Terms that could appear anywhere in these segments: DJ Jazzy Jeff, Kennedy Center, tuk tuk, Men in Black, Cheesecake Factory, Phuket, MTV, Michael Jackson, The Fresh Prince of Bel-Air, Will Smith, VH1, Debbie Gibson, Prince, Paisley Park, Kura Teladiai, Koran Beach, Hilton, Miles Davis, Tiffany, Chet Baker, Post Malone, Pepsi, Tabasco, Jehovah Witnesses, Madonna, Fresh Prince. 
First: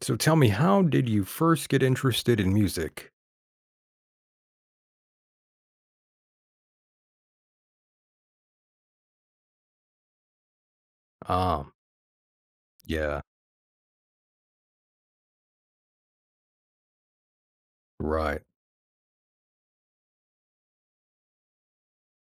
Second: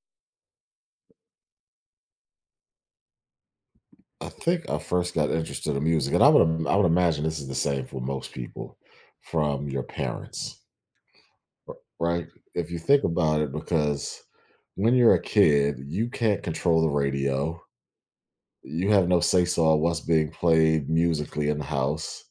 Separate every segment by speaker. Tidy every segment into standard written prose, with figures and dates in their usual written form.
Speaker 1: So tell me, how did you first get interested in music?
Speaker 2: I think I first got interested in music, and I would imagine this is the same for most people from your parents,
Speaker 1: Um,
Speaker 2: right? If you think
Speaker 1: yeah,
Speaker 2: about it, because when you're a kid, you can't control the radio.
Speaker 1: right.
Speaker 2: You have no say so on what's being played musically in the house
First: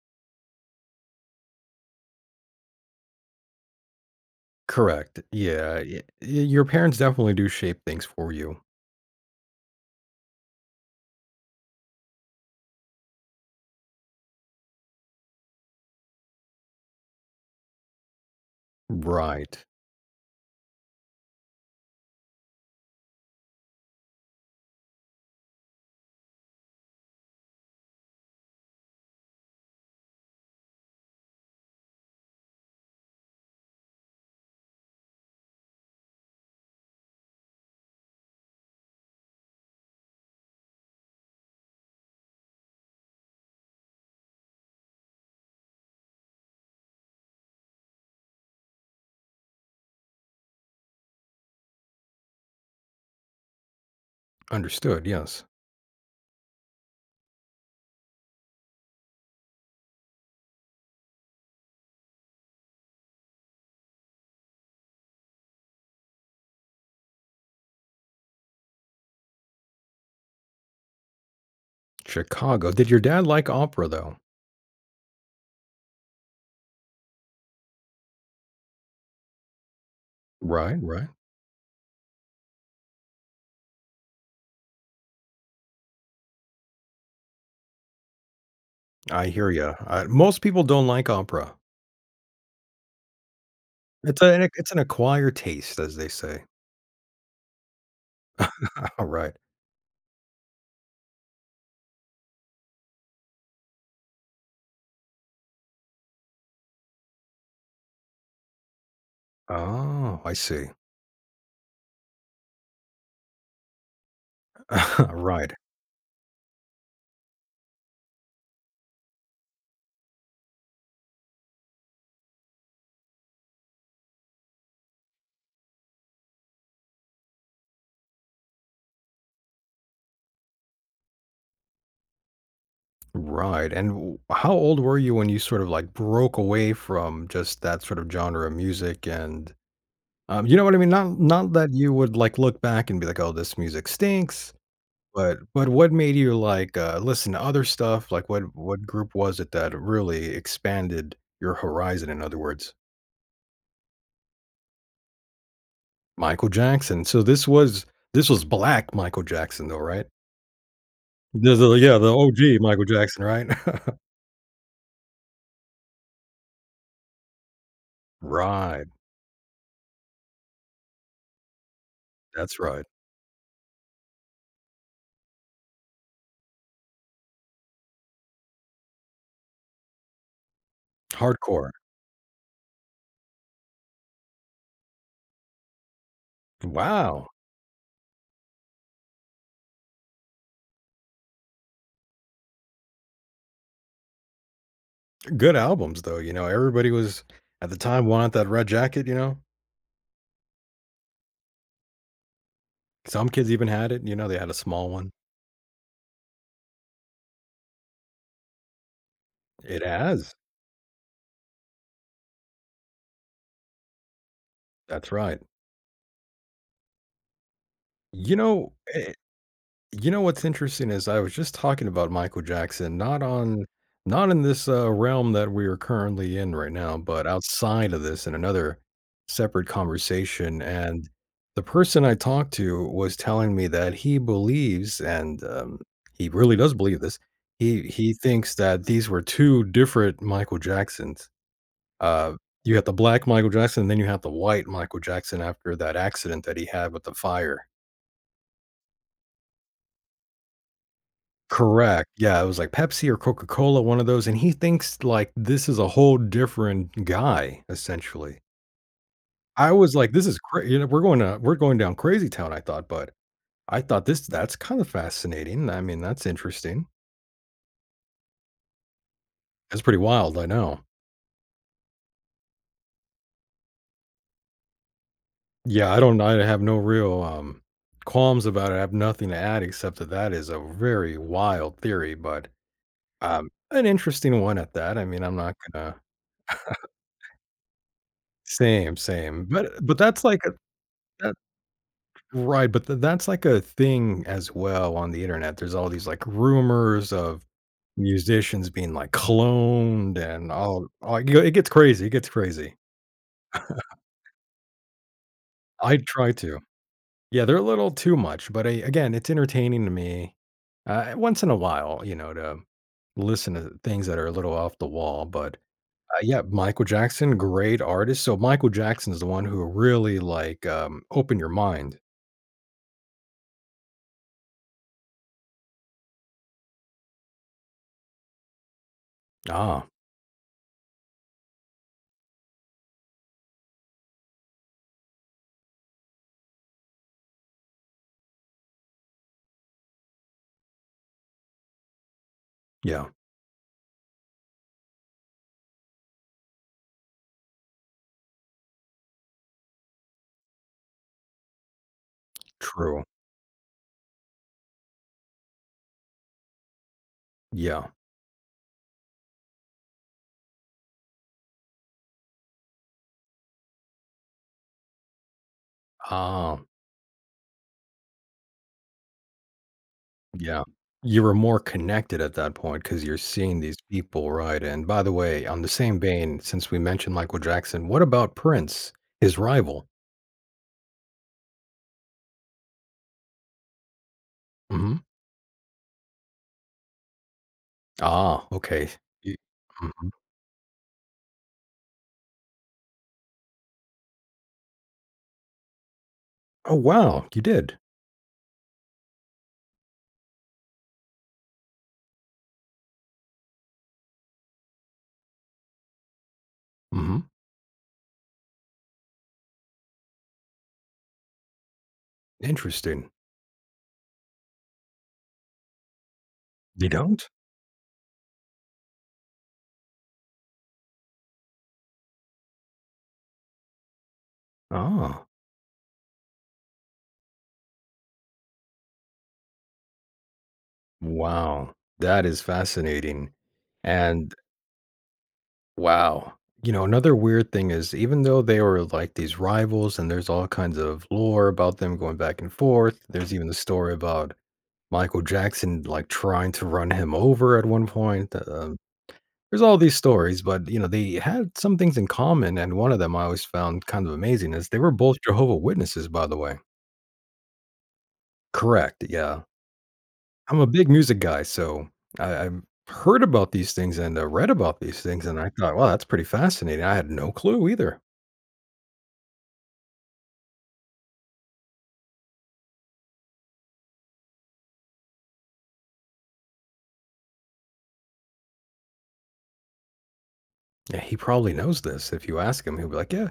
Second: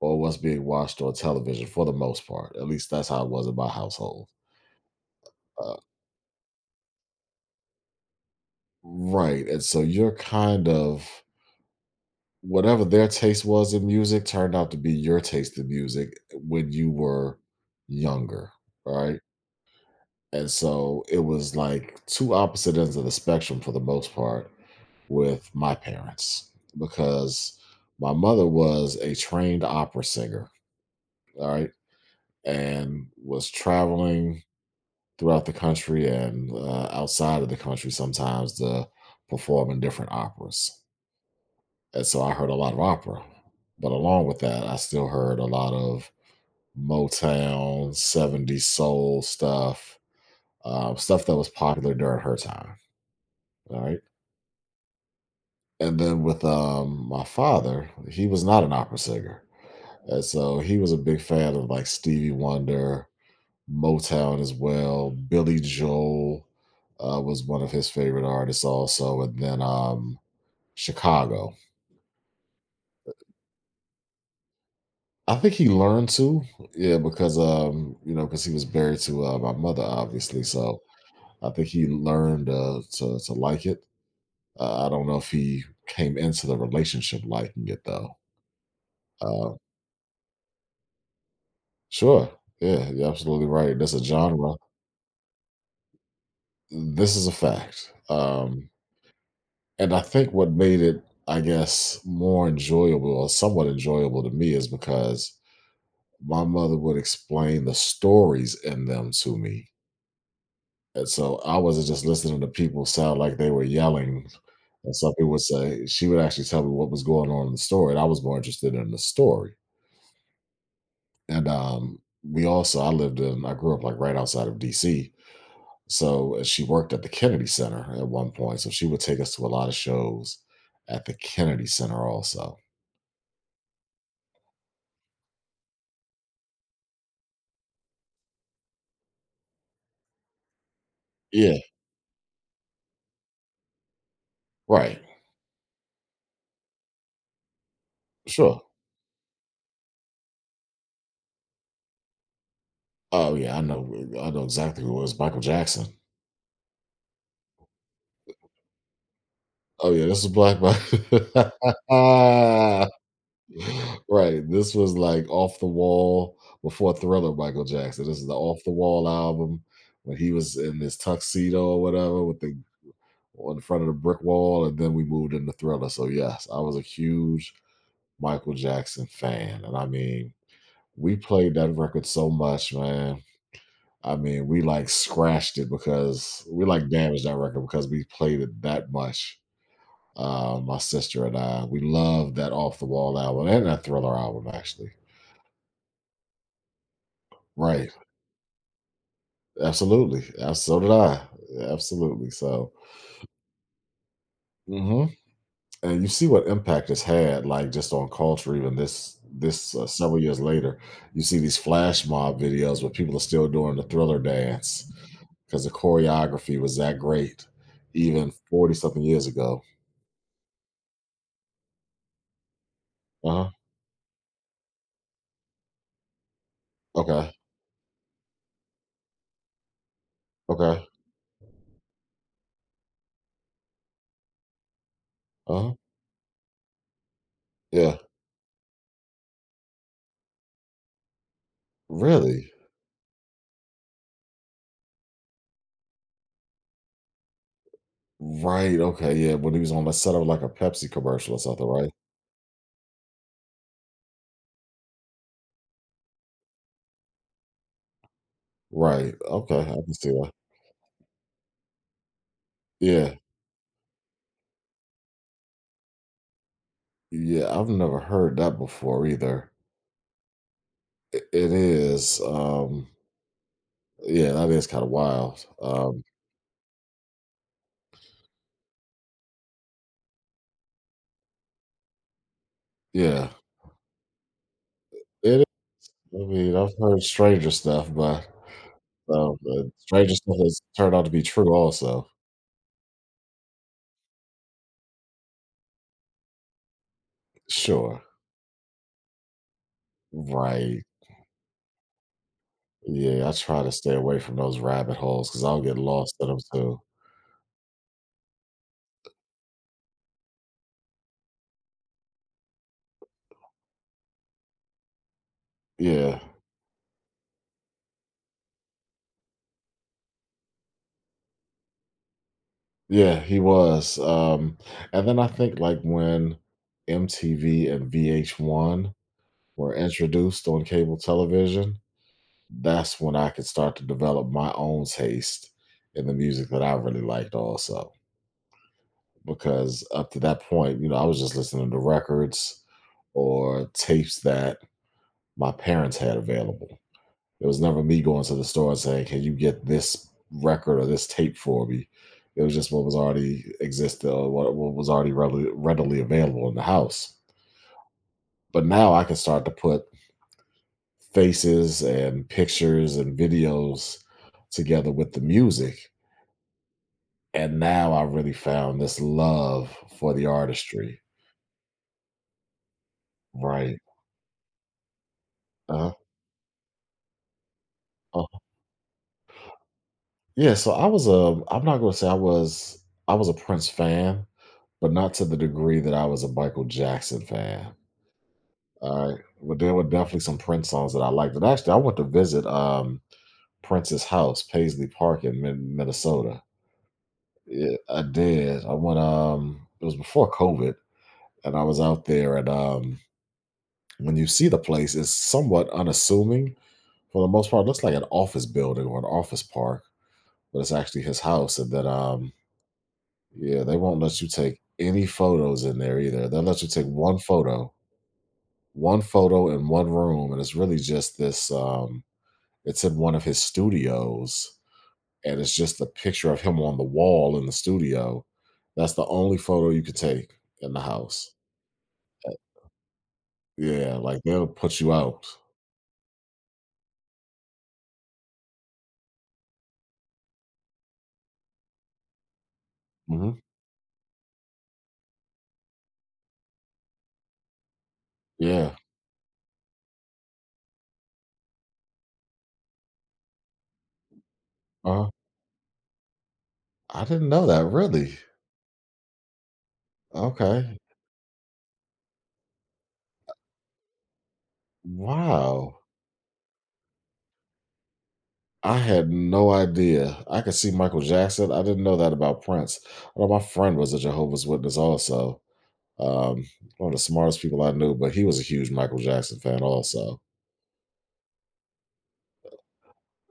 Speaker 2: or what's being watched on television for the most part. At least that's how it was in my household.
Speaker 1: Correct.
Speaker 2: Uh,
Speaker 1: Yeah, your parents definitely do shape things for you.
Speaker 2: right. And so you're kind of whatever their taste was in music turned out to be your taste in music when you were younger, right?
Speaker 1: Right.
Speaker 2: And so it was like two opposite ends of the spectrum for the most part with my parents because my mother was a trained opera singer, all right, and was traveling throughout the country and outside of the country sometimes to perform in different operas. And so I heard a lot of opera. But along with that, I still heard a lot of Motown, 70s soul stuff, stuff that was popular during her time. All right.
Speaker 1: Understood. Yes.
Speaker 2: And then with my father, he was not an opera singer. And so he was a big fan of like Stevie Wonder, Motown as well. Billy Joel was one of his favorite artists also. And then Chicago.
Speaker 1: Chicago. Did your dad like opera though?
Speaker 2: I think he learned to, yeah, because because he was married to my mother, obviously.
Speaker 1: Right,
Speaker 2: So
Speaker 1: right.
Speaker 2: I think he learned to like it. I don't know if he came into the relationship liking it though.
Speaker 1: I hear
Speaker 2: Uh,
Speaker 1: you. Most people don't like opera.
Speaker 2: sure, yeah, you're absolutely right. That's a
Speaker 1: It's a
Speaker 2: genre.
Speaker 1: it's an acquired taste, as they say.
Speaker 2: This is a fact,
Speaker 1: All right.
Speaker 2: and I think what made it, I guess, more enjoyable or somewhat enjoyable to me is because my mother would explain the stories in them to me.
Speaker 1: Oh, I see.
Speaker 2: And so I wasn't just listening to people sound like they were yelling. And some people would
Speaker 1: Right.
Speaker 2: say she would actually tell me what was going on in the story. And I was more interested in the story. And we also I lived in I grew up like right outside of DC. So she worked at the Kennedy Center at one point. So she would take us to a lot of shows at the Kennedy Center also.
Speaker 1: Right, and w how old were you when you sort of, like, broke away from just that sort of genre of music and, you know what I mean? Not
Speaker 2: Yeah,
Speaker 1: that you would, like, look back and be like, "Oh, this music stinks,"
Speaker 2: right.
Speaker 1: but what made you, like, listen to other stuff? Like, what
Speaker 2: Sure.
Speaker 1: what group was it that really expanded your horizon, in other words?
Speaker 2: Oh yeah, I know exactly who it was, Michael Jackson.
Speaker 1: Michael Jackson. So this was black Michael Jackson, though,
Speaker 2: Oh yeah,
Speaker 1: right?
Speaker 2: this is Black Michael.
Speaker 1: The yeah, the OG Michael Jackson, right?
Speaker 2: Right. This was like off the wall before Thriller Michael Jackson. This is the off the
Speaker 1: Right,
Speaker 2: wall album when he was in his tuxedo or whatever with the
Speaker 1: that's right.
Speaker 2: on the front of the brick wall, and then we moved into Thriller. So yes, I was a huge Michael Jackson fan. And I mean, we played that
Speaker 1: Hardcore.
Speaker 2: record so much, man. I mean, we like scratched it because we like damaged
Speaker 1: Wow.
Speaker 2: that record because we played it that much. My sister and I, we loved that off the wall album and that thriller album actually.
Speaker 1: Good albums though, you know, everybody was at the
Speaker 2: Right.
Speaker 1: time wanted that red jacket, you know?
Speaker 2: Absolutely. So did I. Absolutely. So,
Speaker 1: Some kids even had it, you know, they had a small
Speaker 2: hmm,
Speaker 1: one.
Speaker 2: and you see what impact it's had, like just on culture, even this this
Speaker 1: It
Speaker 2: uh, several
Speaker 1: has.
Speaker 2: years later. You see these flash mob videos where people are still doing the thriller dance
Speaker 1: That's right.
Speaker 2: because the choreography was that great, even
Speaker 1: You know,
Speaker 2: 40 something
Speaker 1: i
Speaker 2: years ago.
Speaker 1: You know what's interesting is I was just talking about Michael Jackson,
Speaker 2: Uh huh.
Speaker 1: not in this, realm that we are currently in right now, but
Speaker 2: Okay.
Speaker 1: outside of this in another separate conversation,
Speaker 2: Okay.
Speaker 1: and the person I talked to was telling me that he believes, and,
Speaker 2: Uh huh.
Speaker 1: he really does believe this, he
Speaker 2: Yeah.
Speaker 1: he thinks that these were two different Michael Jacksons. Uh,
Speaker 2: Really.
Speaker 1: you have the black Michael Jackson, and then you have the white Michael Jackson after that accident that he had with the fire.
Speaker 2: Right. Okay. Yeah. When he was on the set of like a Pepsi commercial or something. Right.
Speaker 1: Correct. Yeah, it was like Pepsi or Coca-Cola, one of those, and he thinks, like, this is a whole different guy, essentially.
Speaker 2: Right. Okay.
Speaker 1: I
Speaker 2: I can
Speaker 1: was
Speaker 2: see
Speaker 1: like, "This
Speaker 2: that.
Speaker 1: is cra you know, we're going down crazy town," I thought, but
Speaker 2: Yeah.
Speaker 1: I thought this that's kinda fascinating. I mean, that's interesting.
Speaker 2: Yeah, I've never heard that before either.
Speaker 1: That's pretty wild, I know.
Speaker 2: It is, yeah, that is kind of wild.
Speaker 1: Yeah, I have no real, qualms about it. I have nothing to add except that that is a very wild theory, but,
Speaker 2: Yeah,
Speaker 1: an interesting one at that. I mean, I'm
Speaker 2: it is.
Speaker 1: not gonna.
Speaker 2: I mean, I've heard stranger stuff, but
Speaker 1: Same, same. But
Speaker 2: stranger
Speaker 1: that's
Speaker 2: stuff
Speaker 1: like a
Speaker 2: has turned out to be
Speaker 1: that
Speaker 2: true also.
Speaker 1: Right, but th that's like a thing as well on the internet. There's all these, like, rumors of
Speaker 2: Sure.
Speaker 1: musicians being, like, cloned and
Speaker 2: Right.
Speaker 1: all g it gets crazy, it gets crazy.
Speaker 2: Yeah, I try to stay away from those rabbit holes because I'll get
Speaker 1: I
Speaker 2: lost in
Speaker 1: try
Speaker 2: them
Speaker 1: to.
Speaker 2: too.
Speaker 1: Yeah, they're a little too much, but I again, it's entertaining to me, once in a while, you know, to listen to things that are a little off the wall, but,
Speaker 2: Yeah.
Speaker 1: yeah, Michael Jackson, great artist. So Michael Jackson is the one who really, like, opened your mind.
Speaker 2: Yeah, he was. And then I think like when MTV and VH1 were
Speaker 1: Ah,
Speaker 2: introduced on cable television, that's when I could start to develop my own taste in the music that I really liked also. Because up to that point, you know, I was just listening to records
Speaker 1: yeah,
Speaker 2: or tapes that my parents had available. It was never me going to the store and saying, Can you get this record or this tape for me? It was just what was
Speaker 1: true.
Speaker 2: already existed or what was already readily available in the house.
Speaker 1: Yeah.
Speaker 2: But now I can start to put faces and pictures and videos together with the music.
Speaker 1: Ah.
Speaker 2: And now I really found this love for the
Speaker 1: Yeah.
Speaker 2: artistry,
Speaker 1: You were more connected at that point because 'cause you're seeing these
Speaker 2: right?
Speaker 1: people, right? And by the way, on the
Speaker 2: Uh-huh,
Speaker 1: same vein, since we mentioned Michael Jackson, what about
Speaker 2: uh
Speaker 1: Prince, his rival?
Speaker 2: Yeah, so I was a I'm not gonna say I was a Prince fan, but
Speaker 1: Mhm.
Speaker 2: not to the degree that I was a Michael Jackson fan.
Speaker 1: Ah, okay.
Speaker 2: Alright.
Speaker 1: Y
Speaker 2: But there were
Speaker 1: mhm.
Speaker 2: definitely some Prince songs that I liked. And actually I went to visit Prince's house, Paisley Park in Minnesota.
Speaker 1: Oh, wow, you
Speaker 2: Yeah,
Speaker 1: did?
Speaker 2: I did. I went it was before COVID and I was out there and when you see the place it's somewhat unassuming
Speaker 1: Mhm.
Speaker 2: for the most part, it looks like an office building or an office park, but it's actually his house. And then,
Speaker 1: Interesting.
Speaker 2: yeah, they won't let you take any photos in there either. They'll let you take
Speaker 1: You don't?
Speaker 2: one photo in one room, and it's really just this. It's in one of his studios,
Speaker 1: Oh,
Speaker 2: and it's just a picture of him on the wall in the studio. That's the only photo you could take in the house.
Speaker 1: wow. That
Speaker 2: Uh,
Speaker 1: is fascinating.
Speaker 2: Yeah, like
Speaker 1: And
Speaker 2: they'll put you out.
Speaker 1: wow. You know, another weird thing is even though they were like these rivals and there's all kinds of lore about them going back and forth,
Speaker 2: Hmm.
Speaker 1: there's even the story about Michael Jackson, like, trying to run him over at one point,
Speaker 2: Yeah.
Speaker 1: there's all these stories, but, you know, they had some things in common, and one of them I always found kind of amazing is they were
Speaker 2: Uh,
Speaker 1: both Jehovah Witnesses, by the way.
Speaker 2: I didn't know that. Really?
Speaker 1: Correct, yeah. I'm a
Speaker 2: Okay.
Speaker 1: big music guy, so I've heard about these things and, read about these things, and I thought,
Speaker 2: Wow.
Speaker 1: "Wow, that's pretty fascinating." I had no clue either.
Speaker 2: I had no idea. I could see Michael Jackson. I didn't know that about Prince. Although my friend was a Jehovah's Witness also. Um, One of the smartest people I knew, but he was a huge Michael Jackson fan also.
Speaker 1: Yeah, he probably knows this. If you ask him, he'll be like, "Yeah."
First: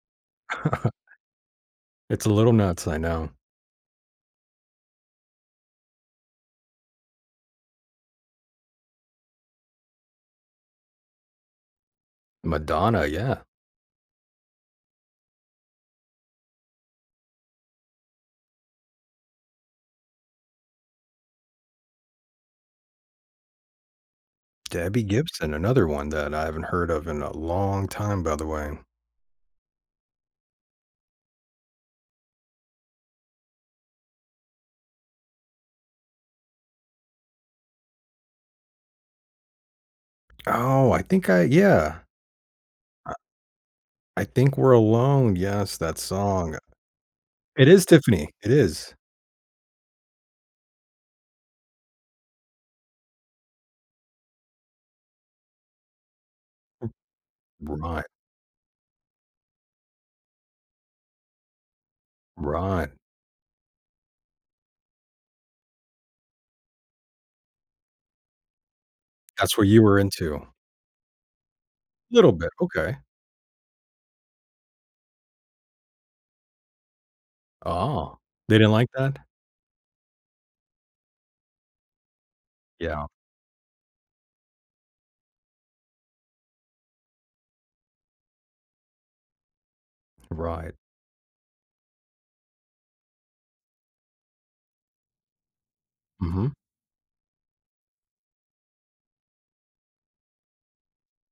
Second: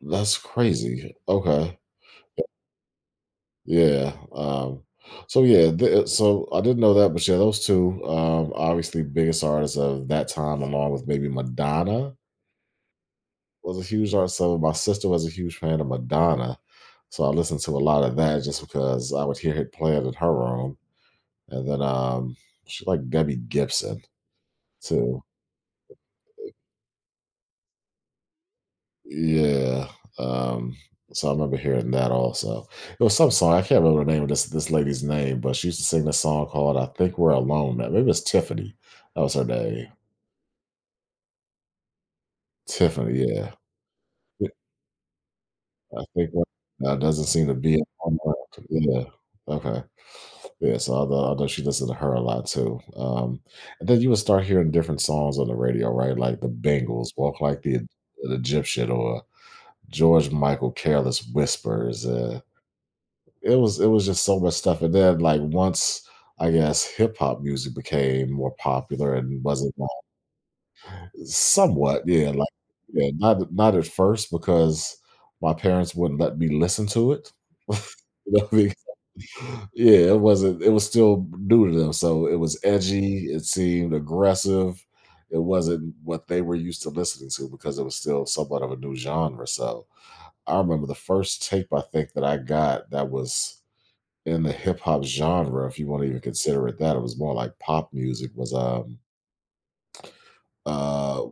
Speaker 2: That's crazy. Okay.
Speaker 1: It's a little nuts, I know.
Speaker 2: Yeah. So yeah, so I didn't know that, but yeah, those two, obviously biggest artists of that time, along with maybe Madonna
Speaker 1: Madonna, yeah.
Speaker 2: was a huge artist. So my sister was a huge fan of Madonna. So I listened to a lot of that just because I would hear it playing in her room. And then, she liked Debbie Gibson
Speaker 1: Debbie
Speaker 2: too.
Speaker 1: Gibson, another one that I haven't heard of in a long time, by the way.
Speaker 2: Yeah, um, so I remember hearing that also. It was some song, I can't remember the name of this lady's name, but she used to sing this song called I Think We're Alone Now. Maybe it's Tiffany. That was her name.
Speaker 1: Oh, I think I yeah. I
Speaker 2: Tiffany, yeah.
Speaker 1: I
Speaker 2: Yeah,
Speaker 1: think we're alone. Yes, that
Speaker 2: I think
Speaker 1: song.
Speaker 2: that doesn't seem to
Speaker 1: It
Speaker 2: be
Speaker 1: is
Speaker 2: it. On
Speaker 1: Tiffany. It
Speaker 2: that.
Speaker 1: is.
Speaker 2: Yeah, okay. Yeah, so I know she listened to her a lot too. And then you would start hearing different songs on the radio, right? Like the Bangles, Walk Like the E
Speaker 1: Right,
Speaker 2: an Egyptian or George Michael Careless Whispers.
Speaker 1: right.
Speaker 2: It was just so much stuff. And then like once I guess hip hop music became more popular and
Speaker 1: That's what
Speaker 2: wasn't
Speaker 1: you
Speaker 2: like,
Speaker 1: were into.
Speaker 2: somewhat yeah
Speaker 1: Little
Speaker 2: like
Speaker 1: bit. Okay.
Speaker 2: yeah not at first because my parents wouldn't let me listen to it.
Speaker 1: Oh,
Speaker 2: You know,
Speaker 1: they didn't
Speaker 2: because-
Speaker 1: like that?
Speaker 2: yeah, it wasn't. It was still new to them, so it was
Speaker 1: Yeah,
Speaker 2: edgy. It seemed aggressive. It wasn't what they were used to listening to because it was still somewhat of a new genre. So I
Speaker 1: right.
Speaker 2: remember the first tape I think that I got that was in the hip hop genre, if you want to even
Speaker 1: Mhm.
Speaker 2: consider it that, it was more like pop music, was uh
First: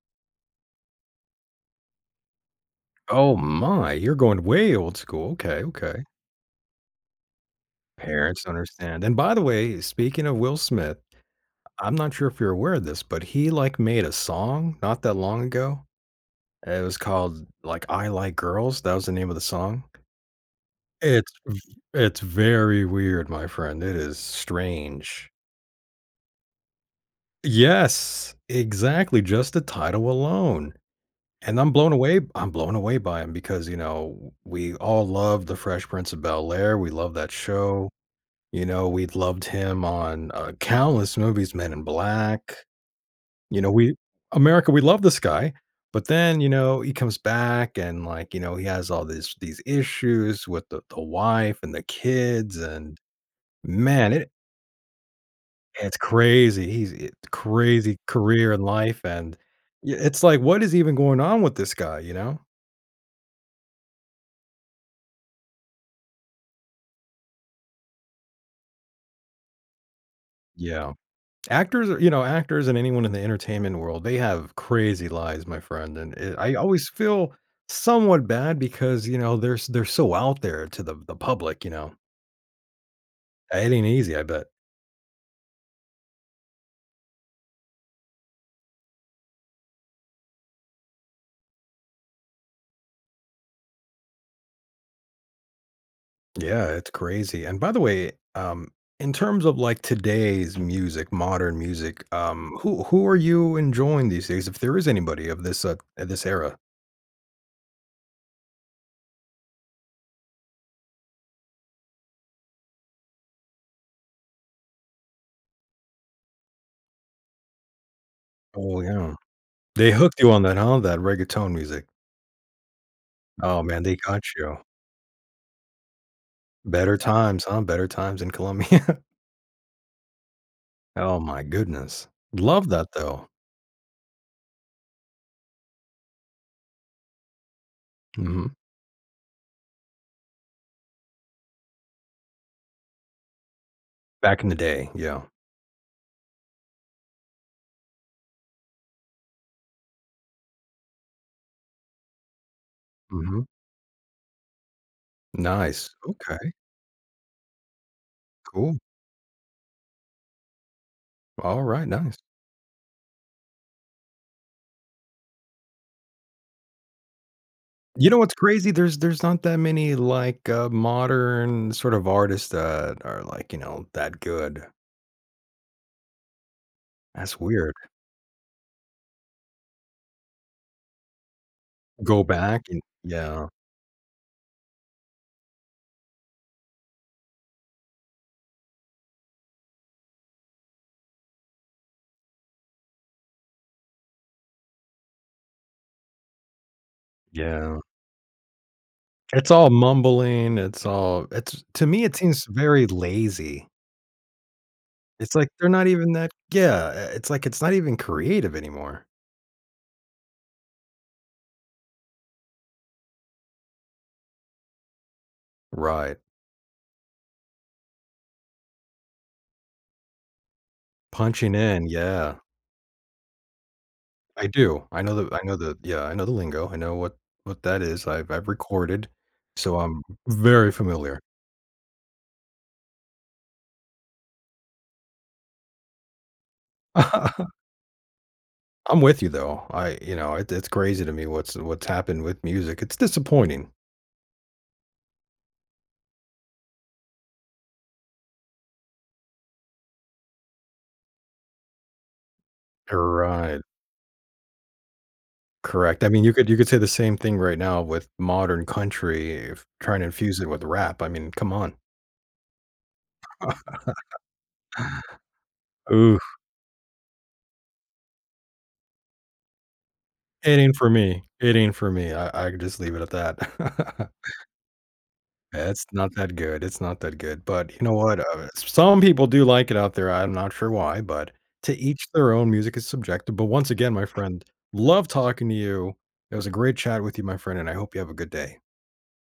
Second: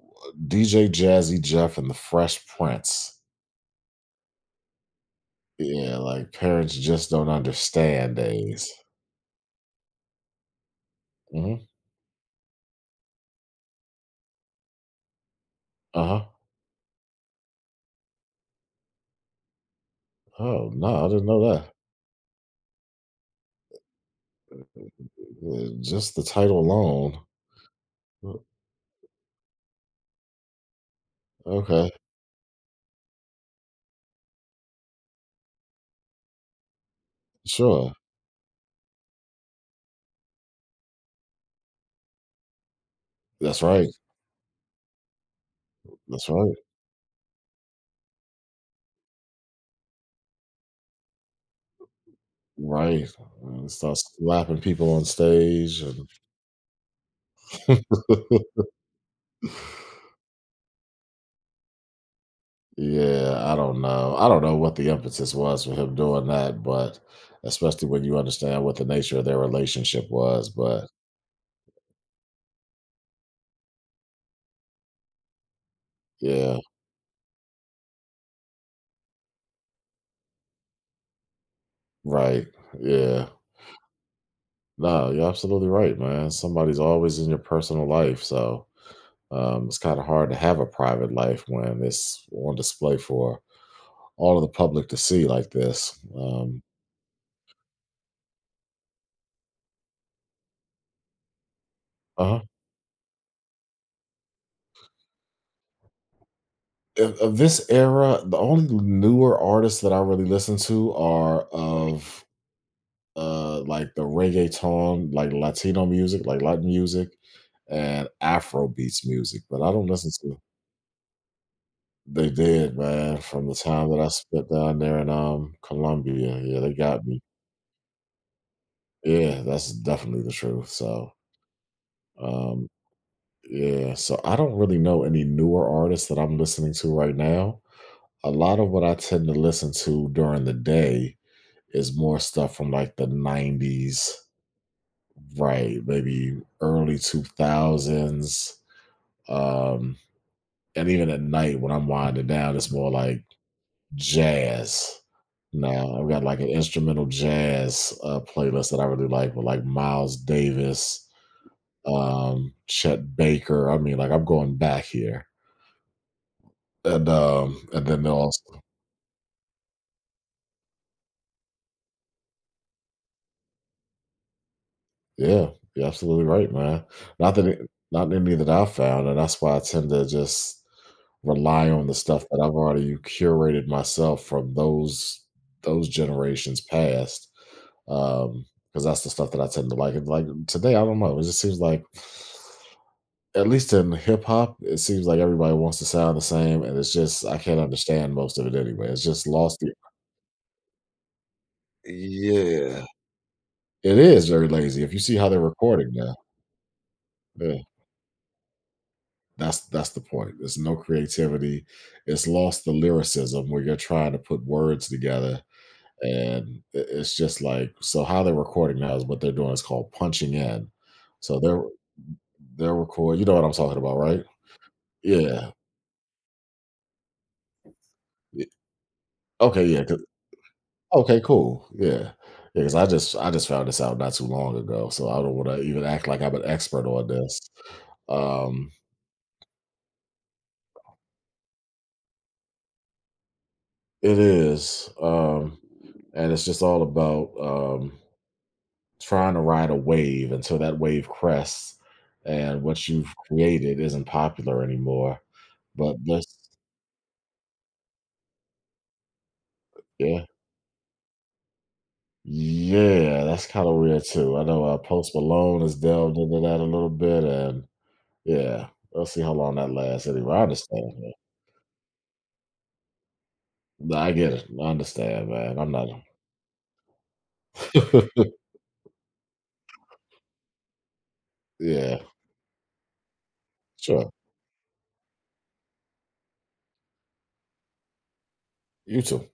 Speaker 2: DJ Jazzy Jeff and the Fresh Prince.
Speaker 1: Oh my, you're going way old school. Okay,
Speaker 2: Yeah,
Speaker 1: okay.
Speaker 2: like parents just don't understand
Speaker 1: Parents don't
Speaker 2: days.
Speaker 1: understand. And by the way, speaking of Will Smith,
Speaker 2: Hmm.
Speaker 1: I'm not sure if you're aware of this, but he, like, made a song not that long ago.
Speaker 2: Uh-huh.
Speaker 1: It was called, like, I Like Girls, that was the name of the song.
Speaker 2: Oh no, I didn't
Speaker 1: It's
Speaker 2: know
Speaker 1: v
Speaker 2: that.
Speaker 1: it's very weird, my friend, it is strange.
Speaker 2: Just the title alone.
Speaker 1: Yes,
Speaker 2: O-
Speaker 1: exactly, just the title alone, and
Speaker 2: Okay,
Speaker 1: I'm blown away by him because, you know, we all love The Fresh Prince of Bel-Air, we love that show,
Speaker 2: sure.
Speaker 1: you know, we loved him on, countless movies, Men in Black. You
Speaker 2: That's
Speaker 1: know,
Speaker 2: right.
Speaker 1: we America, we love this guy, but
Speaker 2: That's
Speaker 1: then, you
Speaker 2: right.
Speaker 1: know, he comes back and, like, you know, he has all these issues with the wife and the kids, and
Speaker 2: Right. And start
Speaker 1: man,
Speaker 2: slapping people on stage
Speaker 1: it's crazy. He's it
Speaker 2: and
Speaker 1: crazy career and life, and yeah, it's like, what is even going on with this guy, you know?
Speaker 2: Yeah, I don't know. I don't know what the impetus was for him doing that, but especially when you understand what the nature of their relationship was. But
Speaker 1: Yeah. Actors are you know, actors and anyone in the entertainment world, they have crazy lives, my friend, and it I
Speaker 2: yeah,
Speaker 1: always feel somewhat bad because, you know, they're s they're so out there to the public, you know?
Speaker 2: right. Yeah.
Speaker 1: It ain't easy, I bet.
Speaker 2: No, you're absolutely right, man. Somebody's always in your personal life. So it's kind of hard to have a private life when it's on display for all of the public to see like this.
Speaker 1: Yeah, it's crazy. And by the way, in terms of like today's music, modern music,
Speaker 2: Uh-huh.
Speaker 1: who are you enjoying these days? If there is anybody of this era.
Speaker 2: Of this era, the only newer artists that I really listen to are of like the reggaeton, like Latino music, like Latin music, and Afro
Speaker 1: Oh
Speaker 2: beats
Speaker 1: yeah,
Speaker 2: music. But I don't
Speaker 1: they
Speaker 2: listen
Speaker 1: hooked you
Speaker 2: to
Speaker 1: on that, huh? That reggaeton music.
Speaker 2: they did, man, from the
Speaker 1: Oh man,
Speaker 2: time
Speaker 1: they
Speaker 2: that I
Speaker 1: got
Speaker 2: spent
Speaker 1: you.
Speaker 2: down there in Colombia. Yeah, they
Speaker 1: Better
Speaker 2: got me.
Speaker 1: times, huh? Better times in Colombia.
Speaker 2: Yeah, that's definitely the truth. So
Speaker 1: Oh my goodness,
Speaker 2: um
Speaker 1: love that though.
Speaker 2: yeah, so I don't really know any newer artists that I'm listening to right now. A
Speaker 1: Mhm.
Speaker 2: lot of what I tend to listen to during the day is more stuff from like the 90s,
Speaker 1: Back in the day, yeah.
Speaker 2: right? Maybe early 2000s. Um, and even at night when I'm winding down, it's more like
Speaker 1: Hmm.
Speaker 2: jazz.
Speaker 1: Nice.
Speaker 2: Now I've got like an
Speaker 1: Okay.
Speaker 2: instrumental jazz playlist
Speaker 1: Cool.
Speaker 2: that I really like with like Miles Davis,
Speaker 1: All right. Nice.
Speaker 2: Chet Baker. I mean, like I'm going back here, and then
Speaker 1: You
Speaker 2: they'll
Speaker 1: know what's
Speaker 2: also,
Speaker 1: crazy? There's not that many, like, modern sort of artists that are, like, you know, that good.
Speaker 2: yeah, you're absolutely right, man. Not
Speaker 1: That's
Speaker 2: that
Speaker 1: weird.
Speaker 2: not any that I found, and that's why I tend to just rely on the
Speaker 1: Go
Speaker 2: stuff that I've
Speaker 1: back and
Speaker 2: already
Speaker 1: yeah,
Speaker 2: curated myself from those generations past, um because that's the stuff that I tend to like, and, like, today, I don't know, it just seems like at least in hip hop, it seems like everybody wants to sound the same, and it's just I can't
Speaker 1: yeah.
Speaker 2: understand most of it anyway, it's just
Speaker 1: It's
Speaker 2: lost
Speaker 1: all
Speaker 2: the
Speaker 1: mumbling, it's to me, it seems
Speaker 2: Yeah.
Speaker 1: very lazy.
Speaker 2: It is very lazy, if you see how
Speaker 1: It's
Speaker 2: they're
Speaker 1: like they're not
Speaker 2: recording
Speaker 1: even
Speaker 2: now,
Speaker 1: that yeah, I it's like
Speaker 2: yeah,
Speaker 1: it's not even creative anymore.
Speaker 2: that's the point, there's no creativity, it's lost the lyricism where you're trying to put words together.
Speaker 1: Right.
Speaker 2: And I it's just like so how they're recording now is what they're doing is called punching in. So
Speaker 1: Punching in, yeah.
Speaker 2: they're record you know what I'm talking about, right?
Speaker 1: I do. I
Speaker 2: Yeah.
Speaker 1: know the yeah, I know the lingo. I know what that is.
Speaker 2: Y
Speaker 1: I've recorded,
Speaker 2: okay,
Speaker 1: so
Speaker 2: yeah, 'cau
Speaker 1: I'm very familiar.
Speaker 2: okay, cool, yeah. Because I just found this out not too long ago, so I don't wanna even act like I'm an expert on this. Um,
Speaker 1: I'm with you though. I, you know, it's crazy to me what's happened with music. It's disappointing.
Speaker 2: it is, and it's just all about, trying to ride a wave until that wave crests and what you've
Speaker 1: Right.
Speaker 2: created isn't popular anymore, but
Speaker 1: Correct. I mean,
Speaker 2: this
Speaker 1: you could say the same thing right now with modern country, if trying to
Speaker 2: Yeah.
Speaker 1: infuse it with rap. I mean, come on.
Speaker 2: Yeah, that's kind of weird too. I know, Post Malone has delved
Speaker 1: Ooh,
Speaker 2: into that a little bit, and yeah, we'll see how long that lasts anyway. I
Speaker 1: it ain't for
Speaker 2: understand, man.
Speaker 1: me. It ain't for me. I could just leave it at
Speaker 2: No, I
Speaker 1: that.
Speaker 2: get it. I understand, man. I'm
Speaker 1: Yeah, it's
Speaker 2: not
Speaker 1: not that good, it's not that good, but you know what, some people do like it out there, I'm not sure why, but to
Speaker 2: Yeah,
Speaker 1: each their own, music is subjective, but once again, my
Speaker 2: sure.
Speaker 1: friend, love talking to you, it was a great chat with you, my friend, and I hope you have a good day.
Speaker 2: You too.